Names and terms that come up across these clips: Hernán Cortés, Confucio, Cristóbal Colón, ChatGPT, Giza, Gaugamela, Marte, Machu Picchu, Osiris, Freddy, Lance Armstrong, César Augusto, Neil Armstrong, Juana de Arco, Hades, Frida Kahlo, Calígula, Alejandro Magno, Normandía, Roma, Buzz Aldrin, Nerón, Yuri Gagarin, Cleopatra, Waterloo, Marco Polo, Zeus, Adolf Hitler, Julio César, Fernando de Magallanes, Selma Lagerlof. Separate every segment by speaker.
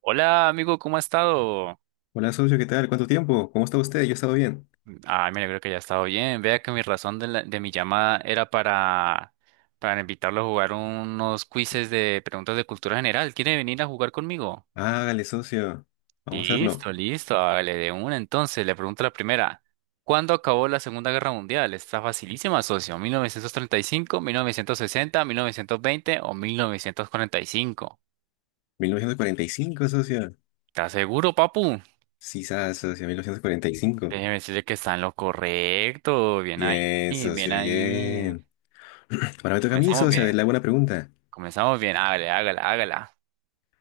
Speaker 1: Hola amigo, ¿cómo ha estado?
Speaker 2: Hola socio, ¿qué tal? ¿Cuánto tiempo? ¿Cómo está usted? Yo he estado bien.
Speaker 1: Ah, me alegro que haya estado bien. Vea que mi razón de mi llamada era para invitarlo a jugar unos quizzes de preguntas de cultura general. ¿Quiere venir a jugar conmigo?
Speaker 2: Hágale, socio. Vamos a hacerlo.
Speaker 1: Listo, listo, hágale de una. Entonces, le pregunto la primera. ¿Cuándo acabó la Segunda Guerra Mundial? Está facilísima, socio. ¿1935, 1960, 1920 o 1945?
Speaker 2: 1945, socio.
Speaker 1: ¿Estás seguro, papu?
Speaker 2: Sí, sabes, socio, 1945.
Speaker 1: Déjeme decirle que está en lo correcto. Bien ahí,
Speaker 2: Bien,
Speaker 1: bien
Speaker 2: socio,
Speaker 1: ahí.
Speaker 2: bien. Ahora me toca a mí,
Speaker 1: Comenzamos
Speaker 2: socio. A
Speaker 1: bien,
Speaker 2: ver, le hago una pregunta.
Speaker 1: comenzamos bien, hágale, hágale, hágala.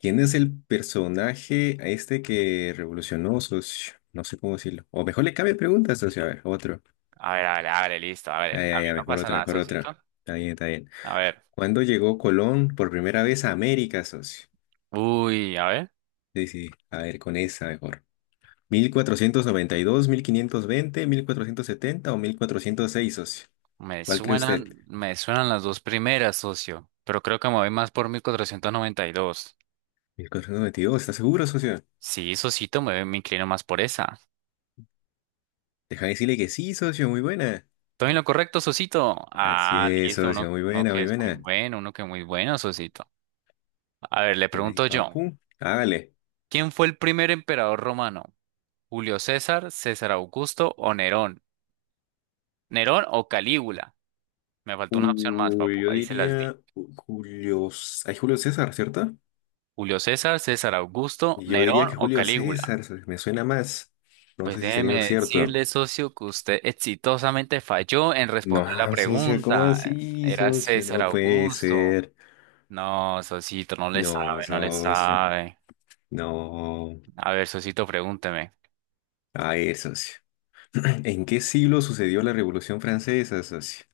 Speaker 2: ¿Quién es el personaje a este que revolucionó, socio? No sé cómo decirlo. O mejor le cambia pregunta, socio. A ver, otro.
Speaker 1: A ver, hágale, hágale, listo, hágale.
Speaker 2: Ay,
Speaker 1: A
Speaker 2: ay,
Speaker 1: mí
Speaker 2: ay,
Speaker 1: no
Speaker 2: mejor
Speaker 1: pasa
Speaker 2: otra,
Speaker 1: nada,
Speaker 2: mejor otra.
Speaker 1: socito.
Speaker 2: Está bien, está bien.
Speaker 1: A ver,
Speaker 2: ¿Cuándo llegó Colón por primera vez a América, socio?
Speaker 1: uy, a ver,
Speaker 2: Sí, sí. A ver, con esa mejor. Mil cuatrocientos noventa y dos, mil quinientos veinte, mil cuatrocientos setenta o mil cuatrocientos seis, socio. ¿Cuál cree usted?
Speaker 1: me suenan las dos primeras, socio, pero creo que me voy más por 1492.
Speaker 2: Mil cuatrocientos noventa y dos, ¿está seguro, socio?
Speaker 1: Sí, socito, me inclino más por esa.
Speaker 2: Deja de decirle que sí, socio, muy buena.
Speaker 1: ¿Estoy en lo correcto, socito?
Speaker 2: Así
Speaker 1: Ah,
Speaker 2: es,
Speaker 1: listo, uno,
Speaker 2: socio, muy
Speaker 1: uno
Speaker 2: buena,
Speaker 1: que
Speaker 2: muy
Speaker 1: es muy
Speaker 2: buena.
Speaker 1: bueno, uno que es muy bueno, socito. A ver, le
Speaker 2: Ven ahí,
Speaker 1: pregunto yo,
Speaker 2: papu. Hágale.
Speaker 1: ¿quién fue el primer emperador romano? ¿Julio César, César Augusto o Nerón? ¿Nerón o Calígula? Me faltó una opción más,
Speaker 2: Uy,
Speaker 1: papu.
Speaker 2: yo
Speaker 1: Ahí se las di.
Speaker 2: diría Julio. C- Hay Julio César, ¿cierto?
Speaker 1: Julio César, César Augusto,
Speaker 2: Yo diría
Speaker 1: Nerón
Speaker 2: que
Speaker 1: o
Speaker 2: Julio
Speaker 1: Calígula.
Speaker 2: César, socio, me suena más. No
Speaker 1: Pues
Speaker 2: sé si sería lo
Speaker 1: déjeme
Speaker 2: cierto.
Speaker 1: decirle, socio, que usted exitosamente falló en
Speaker 2: No,
Speaker 1: responder la
Speaker 2: socio, ¿cómo
Speaker 1: pregunta.
Speaker 2: así,
Speaker 1: Era
Speaker 2: socio?
Speaker 1: César
Speaker 2: No puede
Speaker 1: Augusto.
Speaker 2: ser.
Speaker 1: No, socito, no le
Speaker 2: No,
Speaker 1: sabe, no le
Speaker 2: socio.
Speaker 1: sabe.
Speaker 2: No.
Speaker 1: A ver, socito, pregúnteme.
Speaker 2: Ay, socio. ¿En qué siglo sucedió la Revolución Francesa, socio?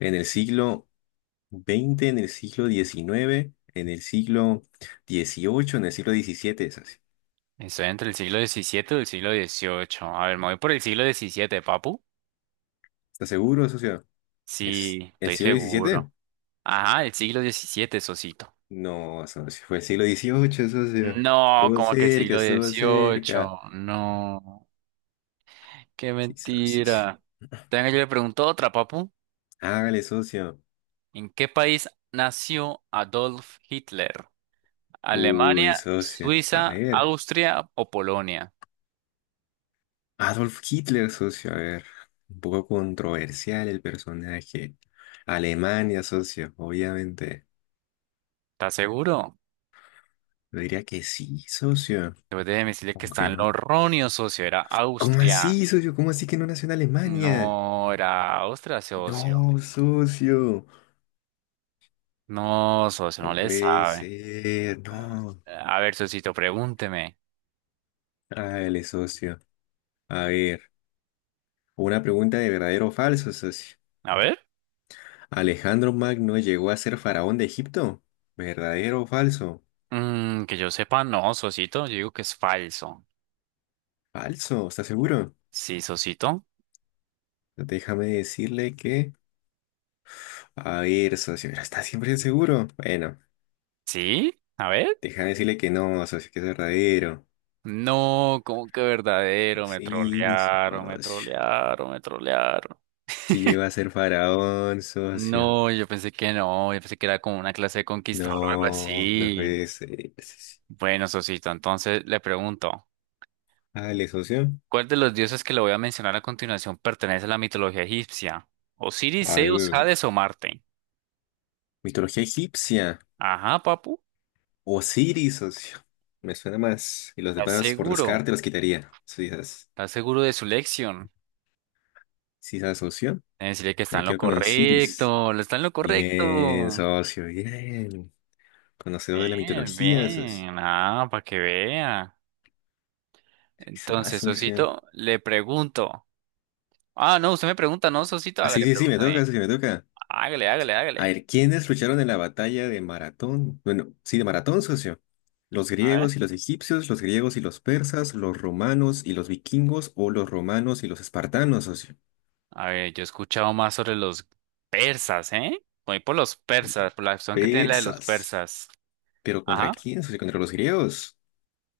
Speaker 2: ¿En el siglo veinte? ¿En el siglo diecinueve? ¿En el siglo dieciocho? ¿En el siglo diecisiete, socio?
Speaker 1: Estoy entre el siglo XVII y el siglo XVIII. A ver, me voy por el siglo XVII, papu.
Speaker 2: ¿Estás seguro, socio? ¿Es
Speaker 1: Sí,
Speaker 2: el
Speaker 1: estoy
Speaker 2: siglo diecisiete?
Speaker 1: seguro. Ajá, el siglo XVII, socito.
Speaker 2: No, socio, fue el siglo dieciocho, socio.
Speaker 1: No,
Speaker 2: Estuvo
Speaker 1: como que
Speaker 2: cerca,
Speaker 1: siglo
Speaker 2: estuvo cerca.
Speaker 1: XVIII, no, qué
Speaker 2: Sí, socio.
Speaker 1: mentira. Tenga, yo le pregunto otra, papu.
Speaker 2: Hágale, socio.
Speaker 1: ¿En qué país nació Adolf Hitler? ¿Alemania,
Speaker 2: Uy, socio. A
Speaker 1: Suiza,
Speaker 2: ver.
Speaker 1: Austria o Polonia?
Speaker 2: Adolf Hitler, socio, a ver, un poco controversial el personaje. Alemania, socio, obviamente.
Speaker 1: ¿Estás seguro?
Speaker 2: Yo diría que sí, socio.
Speaker 1: Después de decirle que está
Speaker 2: Aunque
Speaker 1: en
Speaker 2: no.
Speaker 1: lo erróneo, socio. Era
Speaker 2: ¿Cómo
Speaker 1: Austria.
Speaker 2: así, socio? ¿Cómo así que no nació en Alemania?
Speaker 1: No, era Austria, socio.
Speaker 2: No, socio.
Speaker 1: No, socio,
Speaker 2: No
Speaker 1: no le
Speaker 2: puede
Speaker 1: sabe.
Speaker 2: ser, no.
Speaker 1: A ver, socito, pregúnteme.
Speaker 2: Dale, socio. A ver, una pregunta de verdadero o falso, socio.
Speaker 1: A ver.
Speaker 2: ¿Alejandro Magno llegó a ser faraón de Egipto? ¿Verdadero o falso?
Speaker 1: Mm, que yo sepa, no, socito, yo digo que es falso.
Speaker 2: Falso, ¿estás seguro?
Speaker 1: Sí, Sosito.
Speaker 2: Déjame decirle que a ver, socio, pero está siempre seguro. Bueno,
Speaker 1: Sí, a ver.
Speaker 2: déjame decirle que no, socio, que es verdadero.
Speaker 1: No, como que verdadero, me
Speaker 2: Sí,
Speaker 1: trolearon, me
Speaker 2: socio.
Speaker 1: trolearon, me trolearon.
Speaker 2: Si llegó a ser faraón, socio.
Speaker 1: No, yo pensé que no, yo pensé que era como una clase de conquistador o algo
Speaker 2: No, no
Speaker 1: así.
Speaker 2: puede ser, socio.
Speaker 1: Bueno, Sosito, entonces le pregunto,
Speaker 2: Dale, socio.
Speaker 1: ¿cuál de los dioses que le voy a mencionar a continuación pertenece a la mitología egipcia? ¿Osiris,
Speaker 2: A
Speaker 1: Zeus,
Speaker 2: ver,
Speaker 1: Hades o Marte?
Speaker 2: mitología egipcia.
Speaker 1: Ajá, papu,
Speaker 2: Osiris, socio. Me suena más. Y los
Speaker 1: ¿estás
Speaker 2: demás, por
Speaker 1: seguro?
Speaker 2: descarte, los quitaría.
Speaker 1: ¿Estás seguro de su lección?
Speaker 2: Sí, esas, socio.
Speaker 1: Debe decirle que está
Speaker 2: Me
Speaker 1: en lo
Speaker 2: quedo con Osiris.
Speaker 1: correcto, lo está en lo
Speaker 2: Bien,
Speaker 1: correcto.
Speaker 2: socio, bien. Conocedor de la
Speaker 1: Bien,
Speaker 2: mitología, socio.
Speaker 1: bien, ah, para que vea.
Speaker 2: Quizás,
Speaker 1: Entonces,
Speaker 2: socio.
Speaker 1: Sosito, le pregunto. Ah, no, usted me pregunta, no, Sosito,
Speaker 2: Ah, sí,
Speaker 1: hágale,
Speaker 2: sí, sí, me toca,
Speaker 1: pregúntame.
Speaker 2: socio, me toca.
Speaker 1: Hágale, hágale,
Speaker 2: A
Speaker 1: hágale.
Speaker 2: ver, ¿quiénes lucharon en la batalla de Maratón? Bueno, sí, de Maratón, socio. ¿Los
Speaker 1: A ver.
Speaker 2: griegos y los egipcios, los griegos y los persas, los romanos y los vikingos o los romanos y los espartanos, socio?
Speaker 1: A ver, yo he escuchado más sobre los persas, ¿eh? Voy por los persas, por la acción que tiene la de los
Speaker 2: Persas.
Speaker 1: persas.
Speaker 2: ¿Pero contra
Speaker 1: Ajá.
Speaker 2: quién, socio? ¿Contra los griegos?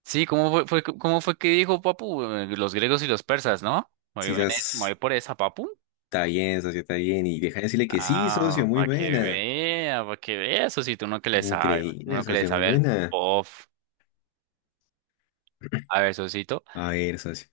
Speaker 1: Sí, ¿cómo fue, cómo fue que dijo Papu? Los griegos y los persas, ¿no? Muy
Speaker 2: Sí,
Speaker 1: bien, me voy
Speaker 2: esas-
Speaker 1: por esa, Papu.
Speaker 2: Está bien, socio, está bien. Y deja de decirle que sí, socio,
Speaker 1: Ah,
Speaker 2: muy buena.
Speaker 1: para que vea, Sosito, uno que le sabe,
Speaker 2: Increíble,
Speaker 1: uno que le
Speaker 2: socio, muy
Speaker 1: sabe al
Speaker 2: buena.
Speaker 1: pof. A ver, Sosito,
Speaker 2: A ver, socio.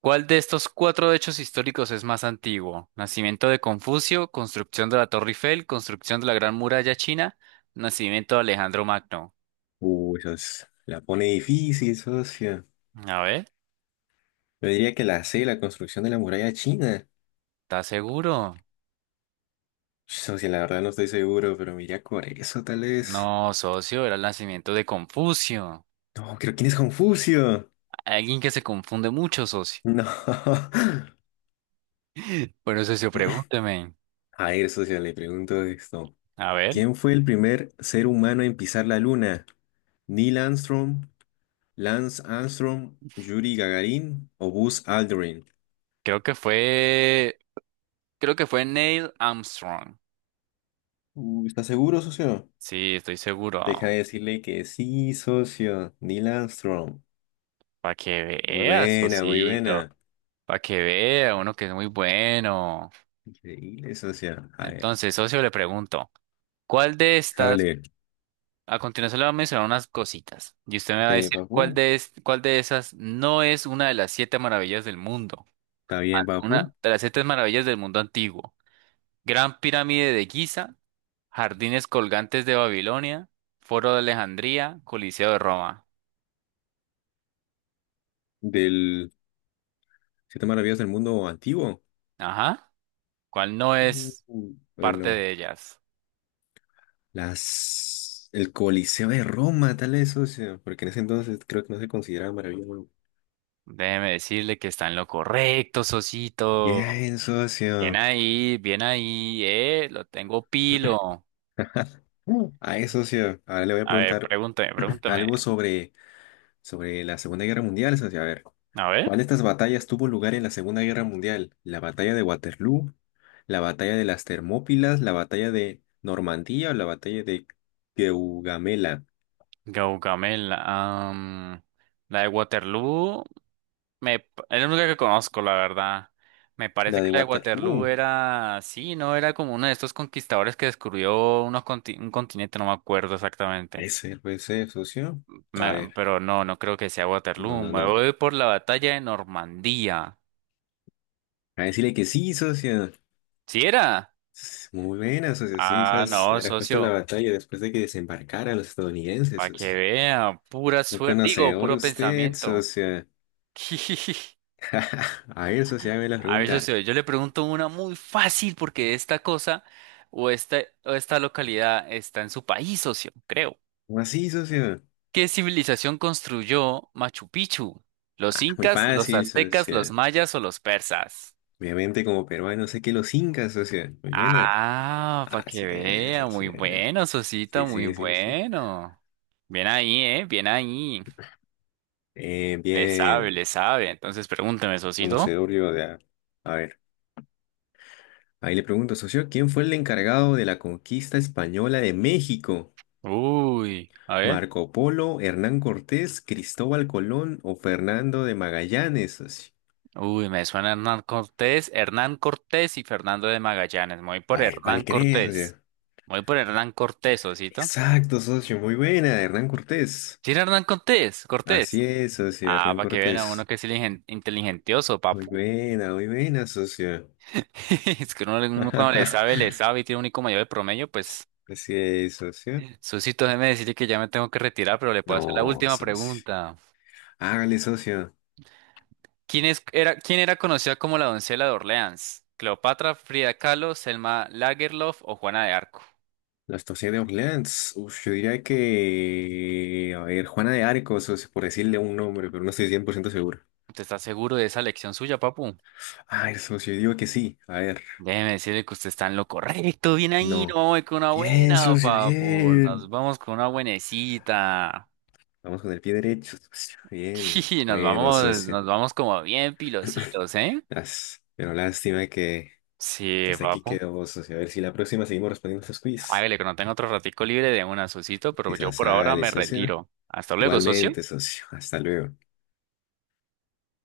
Speaker 1: ¿cuál de estos cuatro hechos históricos es más antiguo? Nacimiento de Confucio, construcción de la Torre Eiffel, construcción de la Gran Muralla China, nacimiento de Alejandro Magno.
Speaker 2: Uy, socio, la pone difícil, socio.
Speaker 1: A ver,
Speaker 2: Yo diría que la C, la construcción de la muralla china.
Speaker 1: ¿estás seguro?
Speaker 2: Socio, la verdad no estoy seguro, pero me iría por eso tal vez.
Speaker 1: No, socio, era el nacimiento de Confucio.
Speaker 2: No, creo quién es Confucio.
Speaker 1: Alguien que se confunde mucho, socio.
Speaker 2: No.
Speaker 1: Bueno, socio, pregúnteme.
Speaker 2: A ver, socio, le pregunto esto.
Speaker 1: A ver,
Speaker 2: ¿Quién fue el primer ser humano en pisar la luna? ¿Neil Armstrong, Lance Armstrong, Yuri Gagarin o Buzz Aldrin?
Speaker 1: creo que fue, creo que fue Neil Armstrong.
Speaker 2: ¿Estás seguro, socio?
Speaker 1: Sí, estoy seguro.
Speaker 2: Deja de decirle que sí, socio. Neil Armstrong.
Speaker 1: Para que
Speaker 2: Muy
Speaker 1: veas,
Speaker 2: buena, muy
Speaker 1: Sosito.
Speaker 2: buena.
Speaker 1: Para que vea uno que es muy bueno.
Speaker 2: Increíble, socio. A ver,
Speaker 1: Entonces, socio, le pregunto, ¿cuál de estas,
Speaker 2: hágale.
Speaker 1: a continuación le voy a mencionar unas cositas, y usted me va a
Speaker 2: ¿Está bien,
Speaker 1: decir
Speaker 2: papu?
Speaker 1: cuál de esas no es una de las siete maravillas del mundo?
Speaker 2: ¿Está bien,
Speaker 1: Una
Speaker 2: papu?
Speaker 1: de las siete maravillas del mundo antiguo. Gran pirámide de Giza, jardines colgantes de Babilonia, Foro de Alejandría, Coliseo de Roma.
Speaker 2: Del... Siete maravillas del mundo antiguo.
Speaker 1: Ajá, ¿cuál no es parte
Speaker 2: Bueno,
Speaker 1: de ellas?
Speaker 2: las... El Coliseo de Roma, tal vez, socio. Porque en ese entonces creo que no se consideraba maravilloso.
Speaker 1: Déjeme decirle que está en lo correcto, socito.
Speaker 2: Bien, socio.
Speaker 1: Bien ahí, lo tengo pilo.
Speaker 2: A eso, socio. Ahora le voy a
Speaker 1: A ver,
Speaker 2: preguntar
Speaker 1: pregúntame, pregúntame.
Speaker 2: algo sobre la Segunda Guerra Mundial, socio. A ver,
Speaker 1: A ver,
Speaker 2: ¿cuál de estas batallas tuvo lugar en la Segunda Guerra Mundial? ¿La batalla de Waterloo? ¿La batalla de las Termópilas? ¿La batalla de Normandía o la batalla de Gaugamela?
Speaker 1: Gaugamela, am, la de Waterloo, es la única que conozco, la verdad. Me parece
Speaker 2: La
Speaker 1: que
Speaker 2: de
Speaker 1: la de Waterloo
Speaker 2: Waterloo.
Speaker 1: era, sí, no, era como uno de estos conquistadores que descubrió un continente, no me acuerdo exactamente.
Speaker 2: Puede ser, socio. A ver,
Speaker 1: Pero no, no creo que sea
Speaker 2: no,
Speaker 1: Waterloo.
Speaker 2: no,
Speaker 1: Me
Speaker 2: no.
Speaker 1: voy por la batalla de Normandía.
Speaker 2: A decirle que sí, socio.
Speaker 1: ¿Sí era?
Speaker 2: S- Muy buena, socio. Sí,
Speaker 1: Ah,
Speaker 2: esas
Speaker 1: no,
Speaker 2: era justo la
Speaker 1: socio.
Speaker 2: batalla después de que desembarcaran los estadounidenses,
Speaker 1: Para
Speaker 2: socio.
Speaker 1: que vean, pura
Speaker 2: Un
Speaker 1: suerte, digo,
Speaker 2: conocedor
Speaker 1: puro
Speaker 2: usted,
Speaker 1: pensamiento.
Speaker 2: socio. A ver, socio, hágame la
Speaker 1: A ver,
Speaker 2: pregunta.
Speaker 1: socio, yo le pregunto una muy fácil porque esta cosa o esta, o esta localidad está en su país, socio, creo.
Speaker 2: ¿Cómo así, socio?
Speaker 1: ¿Qué civilización construyó Machu Picchu? ¿Los
Speaker 2: Ah, muy
Speaker 1: incas, los Machu
Speaker 2: fácil,
Speaker 1: Picchu. Aztecas, los
Speaker 2: socio.
Speaker 1: mayas o los persas?
Speaker 2: Obviamente, como peruano, sé que los incas, socio. Muy buena.
Speaker 1: Ah, para que
Speaker 2: Así es,
Speaker 1: vea,
Speaker 2: así
Speaker 1: muy
Speaker 2: es.
Speaker 1: bueno, socito,
Speaker 2: Sí,
Speaker 1: muy
Speaker 2: sí, sí, sí.
Speaker 1: bueno. Bien ahí, ¿eh? Bien ahí. Le Sí, sabe,
Speaker 2: Bien,
Speaker 1: le sabe. Entonces pregúnteme, socito.
Speaker 2: conocedor yo de... A ver. Ahí le pregunto, socio, ¿quién fue el encargado de la conquista española de México?
Speaker 1: Uy, a ver.
Speaker 2: ¿Marco Polo, Hernán Cortés, Cristóbal Colón o Fernando de Magallanes, socio?
Speaker 1: Uy, me suena Hernán Cortés, Hernán Cortés y Fernando de Magallanes. Me voy por
Speaker 2: Ay,
Speaker 1: Hernán
Speaker 2: ¿cuál crees,
Speaker 1: Cortés.
Speaker 2: socio?
Speaker 1: Me voy por Hernán Cortés, Osito.
Speaker 2: Exacto, socio, muy buena, Hernán Cortés.
Speaker 1: ¿Sí era Hernán Cortés?
Speaker 2: Así
Speaker 1: Cortés.
Speaker 2: es, socio,
Speaker 1: Ah,
Speaker 2: Hernán
Speaker 1: para que vean a uno
Speaker 2: Cortés.
Speaker 1: que es inteligentioso, papu.
Speaker 2: Muy buena, socio.
Speaker 1: Es que uno, uno cuando le sabe y tiene un IQ mayor de promedio, pues.
Speaker 2: Así es, socio.
Speaker 1: Susito, déjeme decirle que ya me tengo que retirar, pero le puedo hacer la
Speaker 2: No,
Speaker 1: última
Speaker 2: socio.
Speaker 1: pregunta.
Speaker 2: Hágale, socio.
Speaker 1: ¿Quién era conocida como la doncella de Orleans? ¿Cleopatra, Frida Kahlo, Selma Lagerlof o Juana de Arco?
Speaker 2: La estación de Orleans. Uf, yo diría que... A ver, Juana de Arco, socio, por decirle un nombre, pero no estoy 100% seguro.
Speaker 1: ¿Usted está seguro de esa elección suya, papu?
Speaker 2: Ay, socio, yo digo que sí. A ver,
Speaker 1: Déjeme decirle que usted está en lo correcto. Bien ahí, no
Speaker 2: no.
Speaker 1: vamos con una
Speaker 2: Bien,
Speaker 1: buena,
Speaker 2: socio,
Speaker 1: papu. Nos
Speaker 2: bien.
Speaker 1: vamos con una buenecita.
Speaker 2: Vamos con el pie derecho, socio. Bien.
Speaker 1: Sí,
Speaker 2: Bueno, socio.
Speaker 1: nos vamos como bien pilositos, ¿eh?
Speaker 2: As- Pero lástima que
Speaker 1: Sí,
Speaker 2: hasta aquí
Speaker 1: papu.
Speaker 2: quedó, socio. A ver si la próxima seguimos respondiendo estos quiz.
Speaker 1: Hágale, que no tengo otro ratico libre de una, socito, pero yo
Speaker 2: Quizás
Speaker 1: por ahora
Speaker 2: sale,
Speaker 1: me
Speaker 2: socio.
Speaker 1: retiro. Hasta luego, socio.
Speaker 2: Igualmente, socio. Hasta luego.